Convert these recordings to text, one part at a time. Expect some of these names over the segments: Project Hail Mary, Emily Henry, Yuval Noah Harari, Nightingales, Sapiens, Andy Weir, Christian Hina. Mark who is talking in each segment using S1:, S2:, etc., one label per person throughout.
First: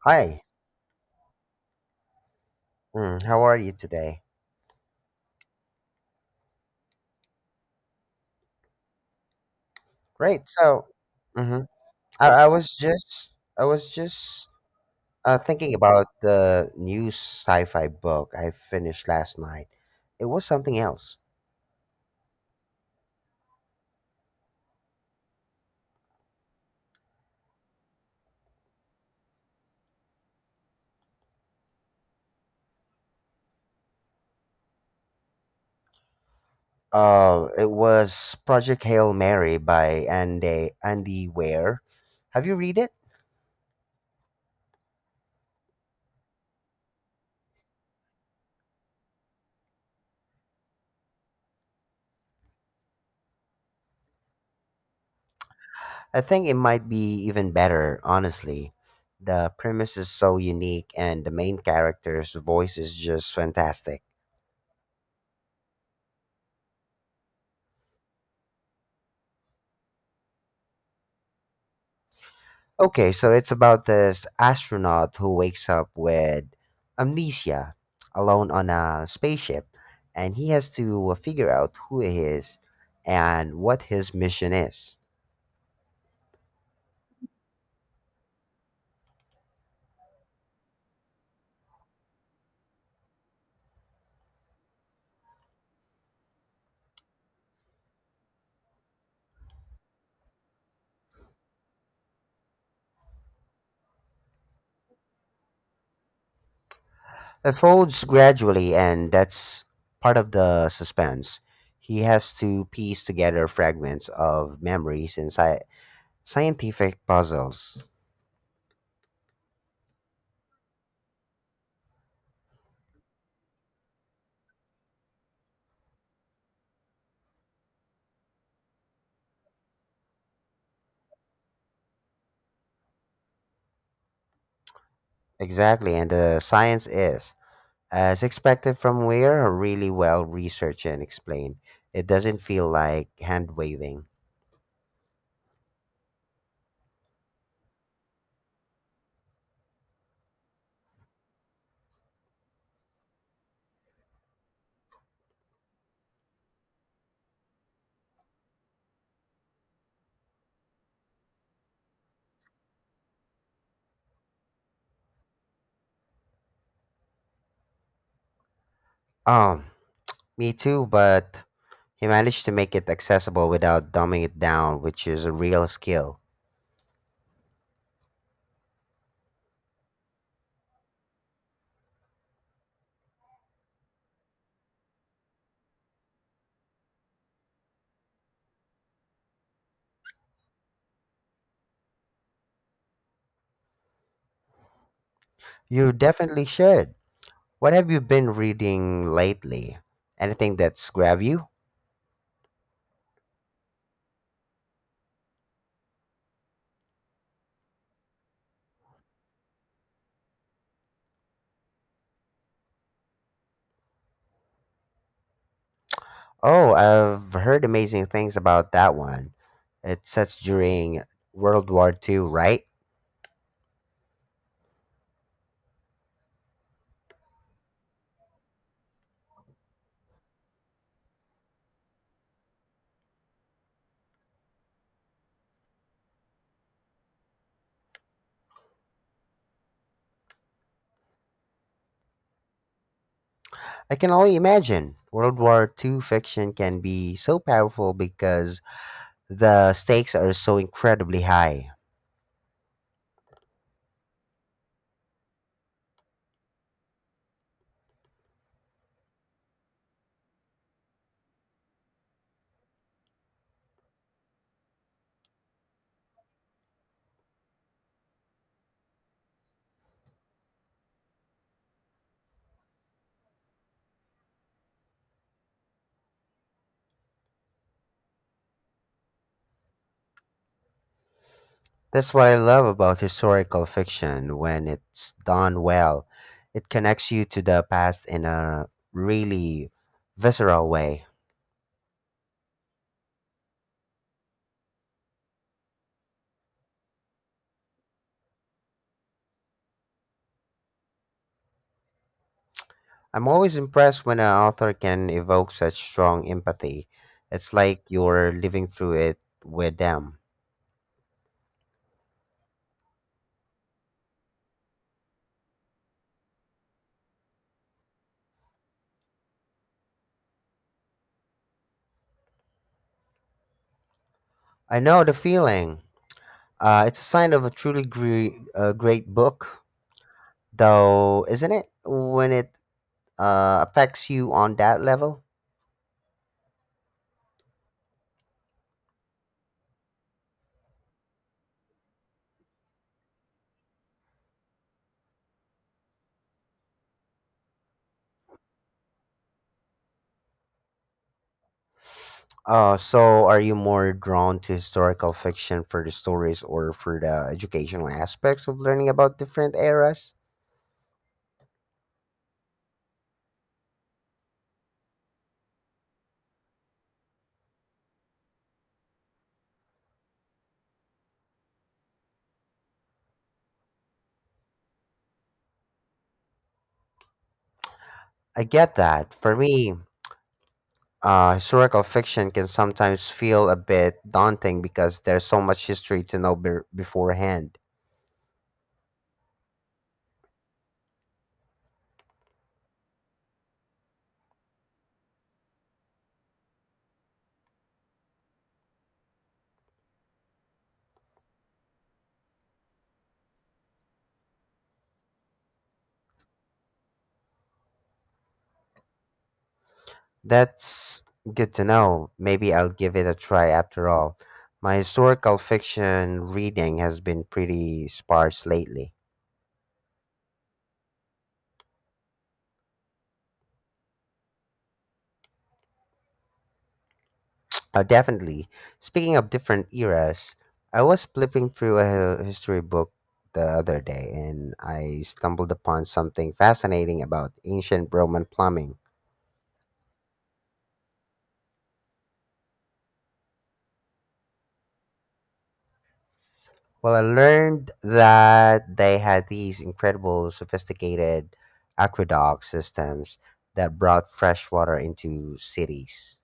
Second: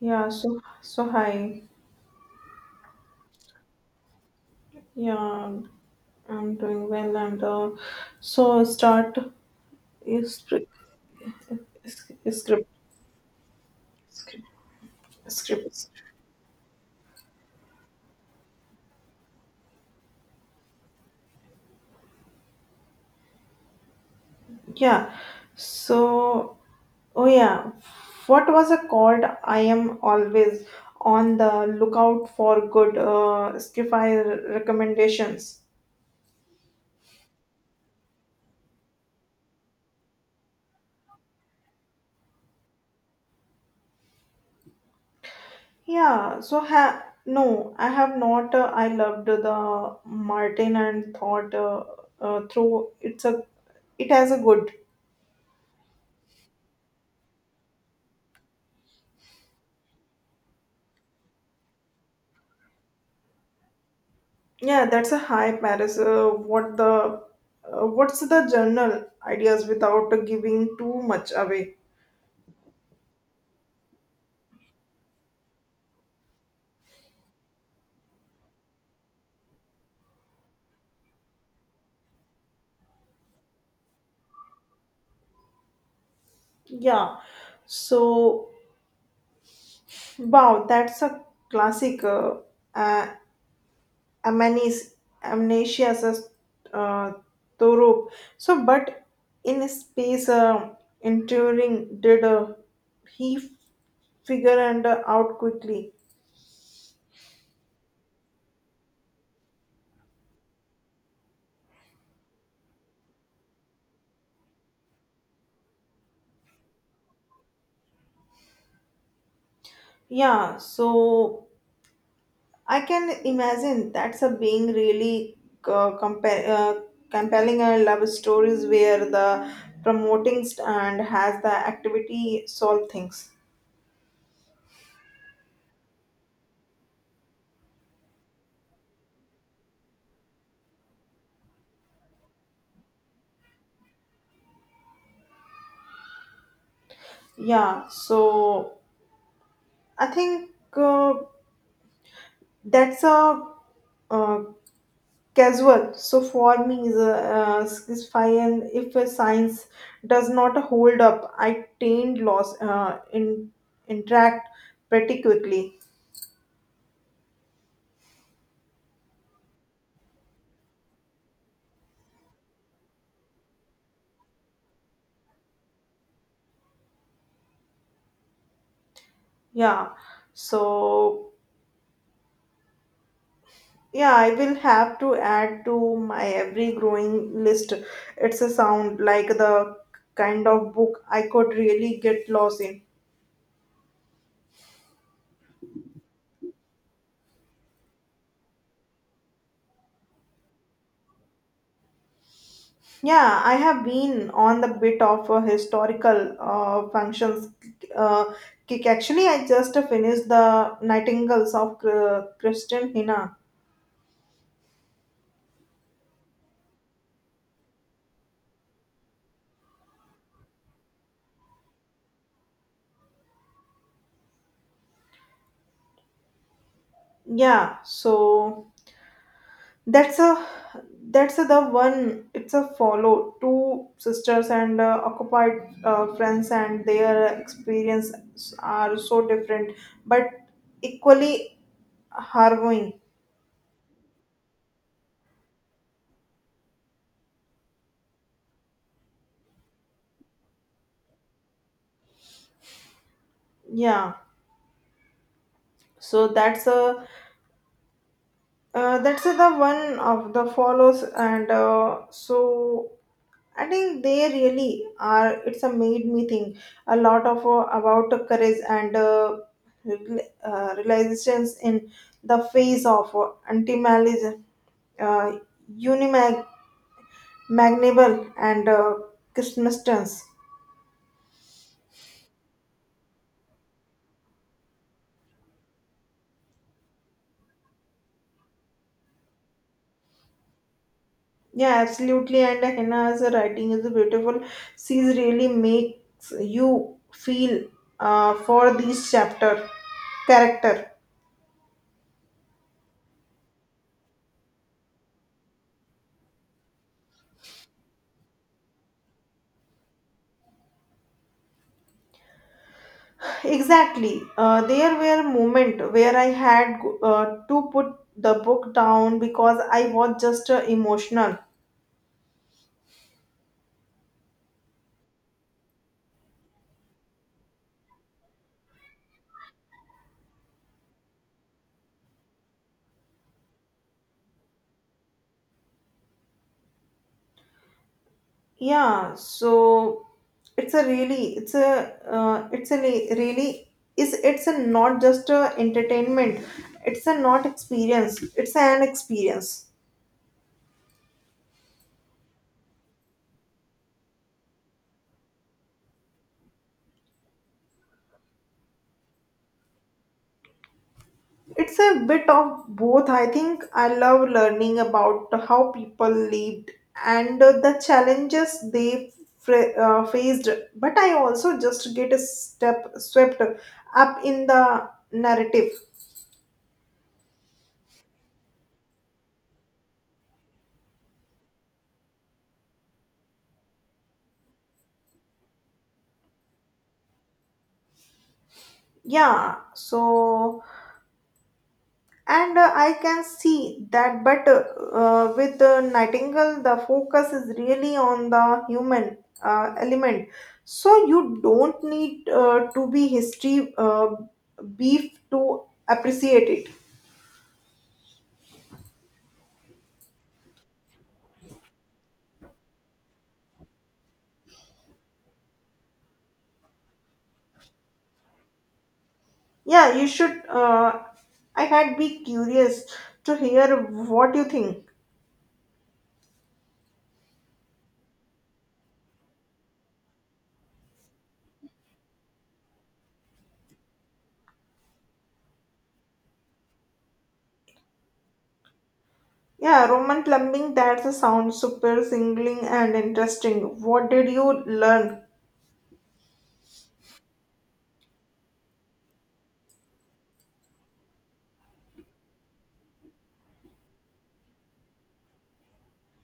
S1: Yeah,
S2: Hi.
S1: so so hi.
S2: Mm, how are you today?
S1: Yeah, I'm doing well and so start is
S2: Great.
S1: script
S2: So, hmm
S1: script
S2: I was
S1: script.
S2: just thinking
S1: Script.
S2: about the new sci-fi book I finished last night. It was something else.
S1: Yeah. So oh yeah, what was it called? I am always on the lookout for good sci recommendations.
S2: It was Project Hail Mary by Andy Weir. Have you read it?
S1: Yeah, so ha no, I have not. I loved the Martin and thought through it's a it has a good.
S2: I think it might be even better, honestly. The premise is so unique, and the main character's voice is just fantastic.
S1: Yeah, that's a high Paris. What's the general ideas without giving too much away?
S2: Okay, so it's about this astronaut who wakes up with amnesia alone on a spaceship and he has to figure out who he is and what his mission is.
S1: Yeah, so wow, that's a classic. Uh, Amanis, amnesia as a uh, Torup. So, but in space, enduring did he figure and out quickly?
S2: Unfolds gradually and that's part of the suspense. He has to piece together fragments of memories and scientific puzzles.
S1: Yeah, so I can imagine that's a being really uh, compa- uh, compelling love stories where the promoting st- and has the activity solve things.
S2: Exactly, and the science is, as expected from Weir, are really well researched and explained. It doesn't feel like hand waving.
S1: Yeah, so I think that's a uh, casual. So for me, is a is fine if a science does not hold up. I tend loss in interact pretty quickly.
S2: Oh, me too, but he managed to make it accessible without dumbing it down, which is a real skill.
S1: Yeah. So yeah, I will have to add to my every growing list. It's a sound like the kind of book I could really get lost in.
S2: You definitely should. What have you been reading lately? Anything that's grabbed you?
S1: Yeah, I have been on the bit of a historical functions uh, kick. Actually, I just finished the Nightingales of Christian Hina.
S2: Oh, I've heard amazing things about that one. It sets during World War Two, right?
S1: Yeah, so that's a the one. It's a follow two sisters and occupied friends, and their experiences are so different, but equally harrowing.
S2: I can only imagine. World War Two fiction can be so powerful because the stakes are so incredibly high.
S1: Yeah, so that's a that's the one of the follows and I think they really are. It's a made me think a lot of about the courage and realizations in the face of anti-malism, uh, unimaginable and Christmas.
S2: That's what I love about historical fiction. When it's done well, it connects you to the past in a really visceral way.
S1: Yeah, absolutely. And Henna's writing is beautiful. She's really makes you feel for this chapter character.
S2: I'm always impressed when an author can evoke such strong empathy. It's like you're living through it with them.
S1: Exactly. There were moments where I had to put the book down because I was just emotional.
S2: I know the feeling. It's a sign of a truly great book, though, isn't it? When it affects you on that level?
S1: Yeah, so it's a really, it's a li- really, is it's a not just a entertainment. It's a not experience. It's an experience.
S2: So are you more drawn to historical fiction for the stories or for the educational aspects of learning about different eras?
S1: It's a bit of both. I think I love learning about how people lived and the challenges they faced, but I also just get a step swept up in the narrative.
S2: I get that. For me, historical fiction can sometimes feel a bit daunting because there's so much history to know beforehand.
S1: Yeah, so And I can see that, but with Nightingale, the focus is really on the human element. So you don't need to be history beef to appreciate it.
S2: That's good to know. Maybe I'll give it a try after all. My historical fiction reading has been pretty sparse lately.
S1: Yeah, you should. I had be curious to hear what you think.
S2: Definitely. Speaking of different eras, I was flipping through a history book the other day and I stumbled upon something fascinating about ancient Roman plumbing.
S1: Yeah, Roman plumbing. That's a sound super singling and interesting. What did you learn?
S2: Well, I learned that they had these incredible, sophisticated aqueduct systems that brought fresh water into cities.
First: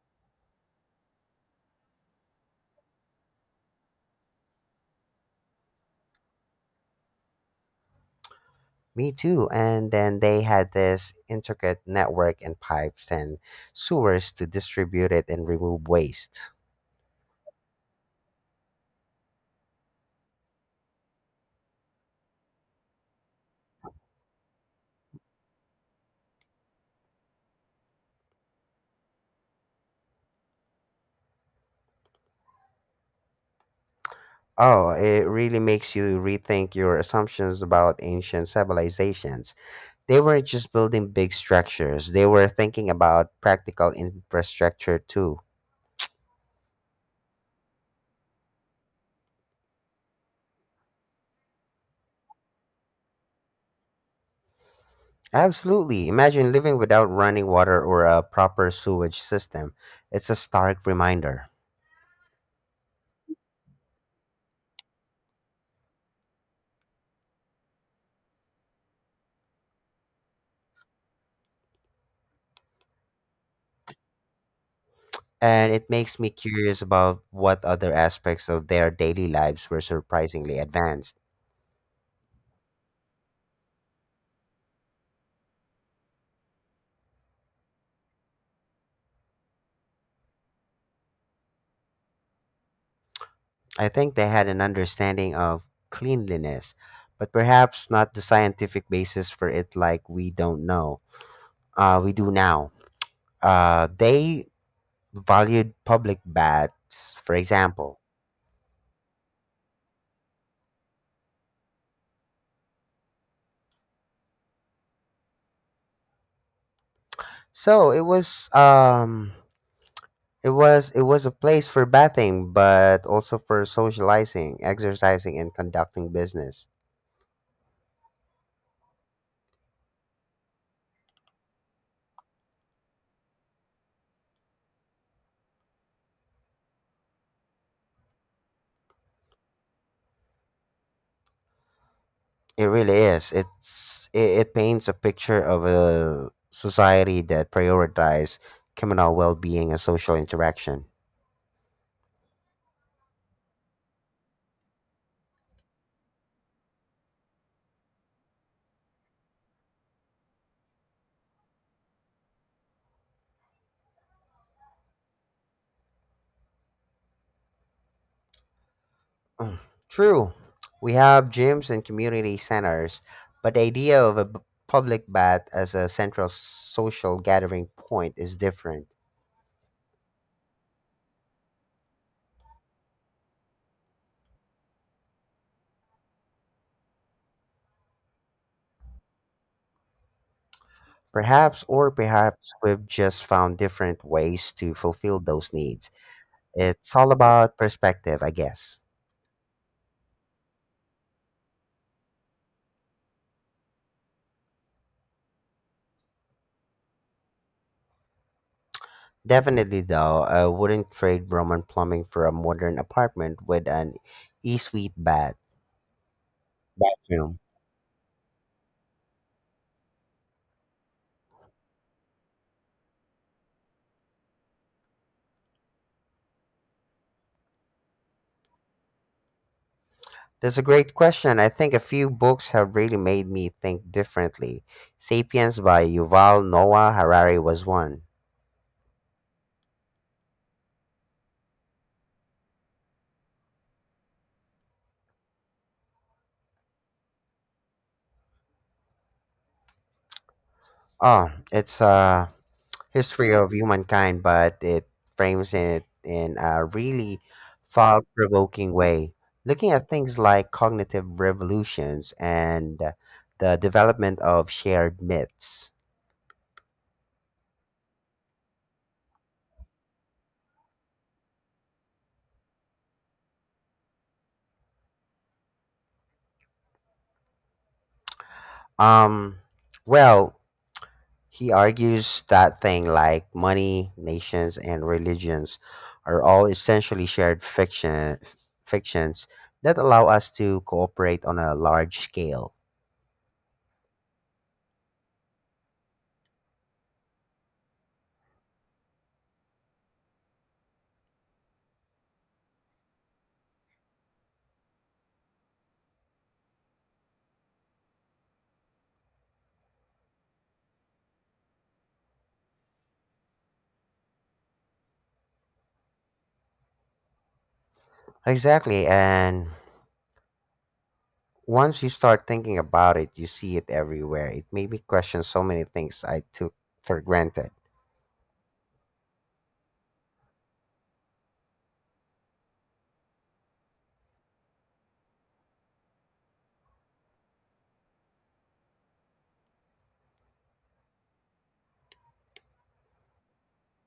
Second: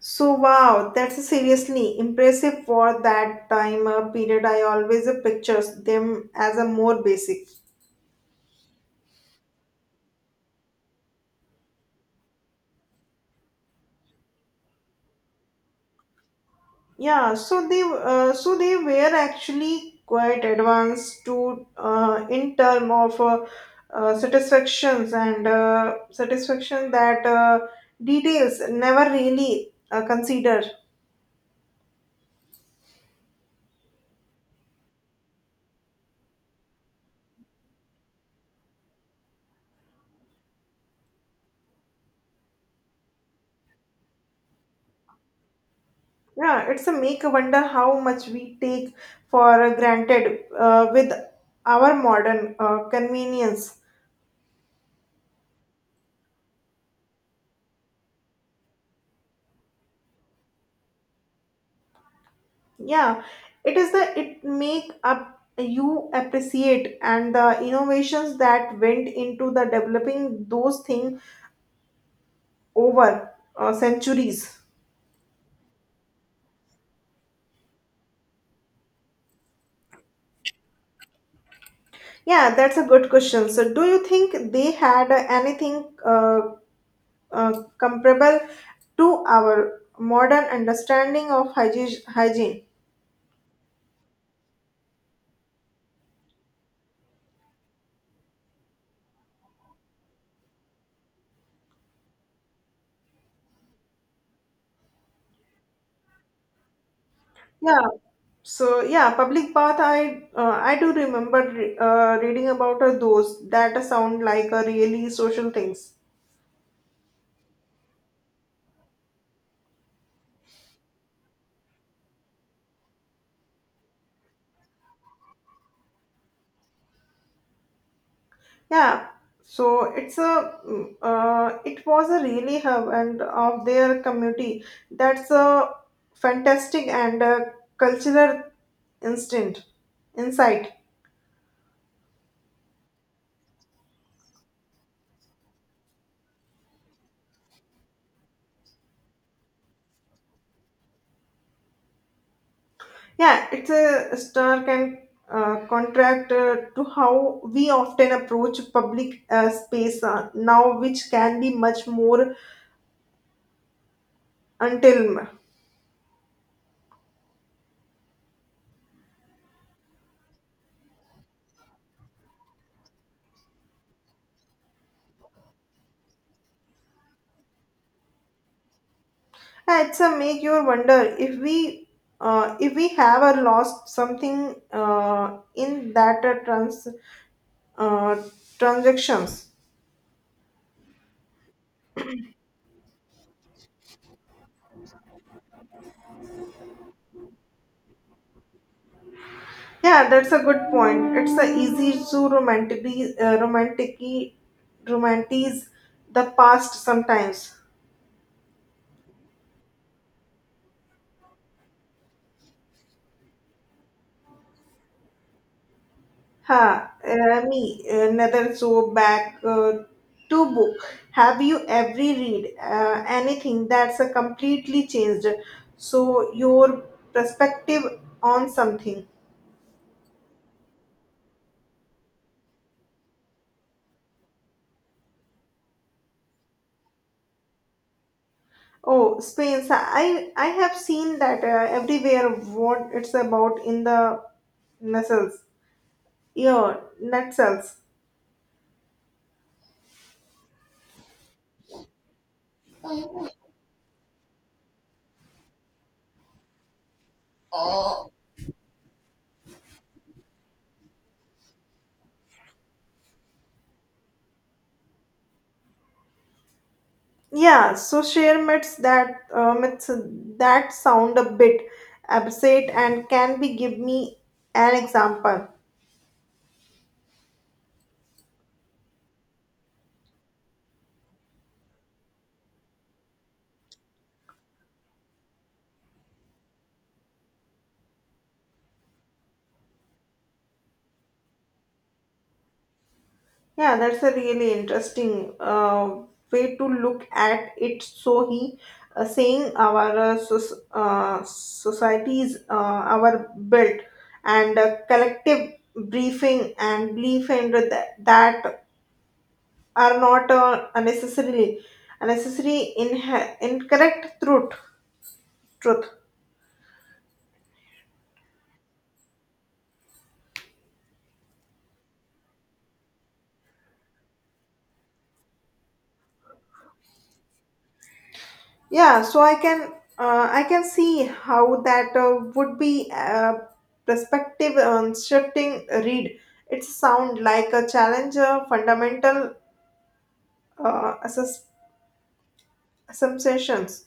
S1: So, wow, that's seriously impressive for that time period. I always pictures them as a more basic.
S2: Me too. And then they had this intricate network and pipes and sewers to distribute it and remove waste.
S1: So they were actually quite advanced to in term of satisfactions and satisfaction that details never really consider.
S2: Oh, it really makes you rethink your assumptions about ancient civilizations. They weren't just building big structures, they were thinking about practical infrastructure too.
S1: Yeah, it's a make wonder how much we take for granted with our modern convenience.
S2: Absolutely. Imagine living without running water or a proper sewage system. It's a stark reminder.
S1: Yeah, it is the it make up you appreciate and the innovations that went into the developing those things over centuries.
S2: And it makes me curious about what other aspects of their daily lives were surprisingly advanced.
S1: Yeah, that's a good question. So do you think they had anything comparable to our modern understanding of hygiene?
S2: I think they had an understanding of cleanliness, but perhaps not the scientific basis for it like we don't know. We do now. They valued public baths, for
S1: Yeah,
S2: example.
S1: so yeah, public bath, I do remember reading about those. That sound like a really social things.
S2: So it was um it was a place for bathing, but also for socializing, exercising, and conducting business.
S1: Yeah, it's a it was a really hub and of their community. That's a fantastic and a cultural instinct insight.
S2: It really is. It paints a picture of a society that prioritizes communal well-being and social interaction.
S1: Yeah, it's a stark and contract to how we often approach public space now, which can be much more until.
S2: True, we have gyms and community centers, but the idea of a public bath as a central social gathering point is different.
S1: Yeah, it's a make you wonder if we have lost something in that uh, transactions.
S2: Perhaps, or perhaps we've just found different ways to fulfill those needs. It's all about perspective, I guess.
S1: Yeah, that's a good point. It's a easy to romantically romantically romanticize the past sometimes.
S2: Definitely, though, I wouldn't trade Roman plumbing for a modern apartment with an e suite
S1: Ha!
S2: bathroom.
S1: Me another, so back to book, have you every read anything that's a completely changed your perspective on something?
S2: That's a great question. I think a few books have really made me think differently. Sapiens by Yuval Noah Harari was one.
S1: Oh, Spain. So I have seen that everywhere. What it's about in the missiles. Yeah, net cells.
S2: Oh, it's a history of humankind, but it frames it in a really thought provoking way, looking at things like cognitive revolutions and the development of shared myths.
S1: Yeah, so share myths that sound a bit absurd and can be, give me an example?
S2: Um, well, he argues that things like money, nations, and religions are all essentially fictions that allow us to cooperate on a large scale.
S1: Yeah, that's a really interesting way to look at it. So he saying our societies our built and collective briefing and belief in that are not unnecessarily unnecessary incorrect truth.
S2: Exactly. And once you start thinking about it, you see it everywhere. It made me question so many things I took for granted.
S1: Yeah, so I can see how that would be perspective on shifting read. It sound like a challenge fundamental uh, assess- assumptions.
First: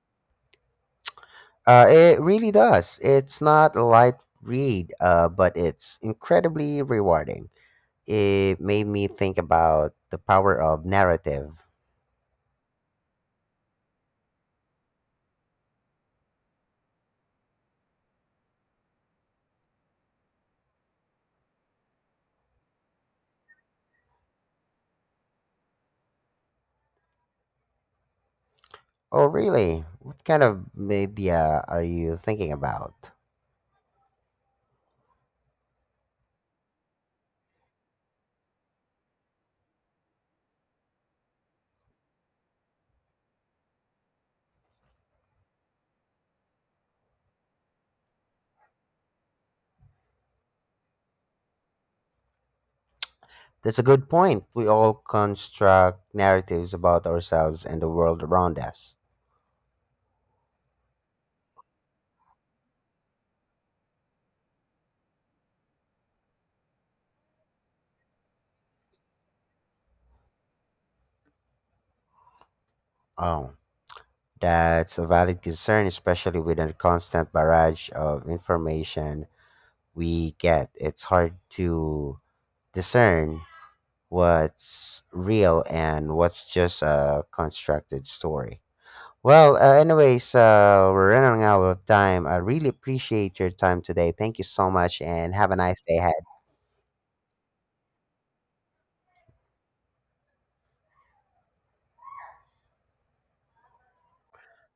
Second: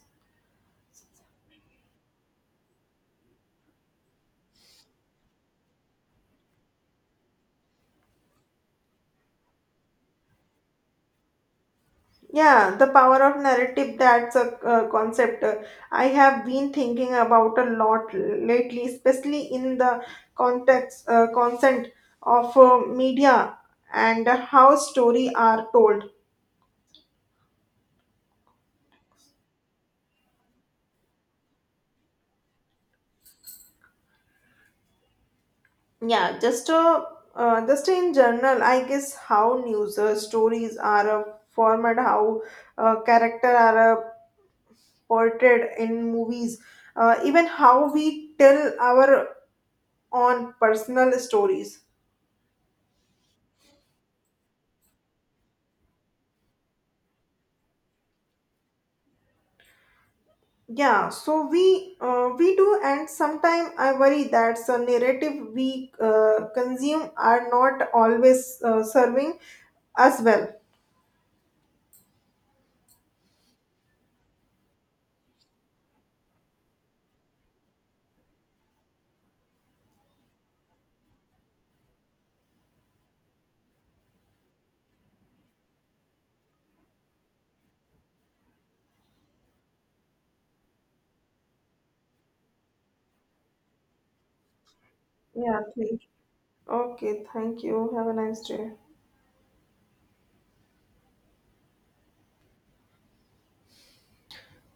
S2: It really does. It's not a light read, but it's incredibly rewarding. It made me think about the power of narrative.
S1: Yeah, the power of narrative, that's a concept I have been thinking about a lot lately, especially in the consent of media and how story are told.
S2: Oh, really? What kind of media are you thinking about?
S1: Yeah, just in general, I guess how news stories are formed, how character are portrayed in movies, even how we tell our own personal stories.
S2: That's a good point. We all construct narratives about ourselves and the world around us.
S1: Yeah, so we do, and sometimes I worry that the narrative we consume are not always serving us well.
S2: Oh, that's a valid concern, especially with the constant barrage of information we get. It's hard to discern what's real and what's just a constructed story. Well, anyways, we're running out of time. I really appreciate your time today. Thank you so much, and have a
S1: Yeah,
S2: nice day
S1: thank you.
S2: ahead.
S1: Okay, thank you. Have a nice day.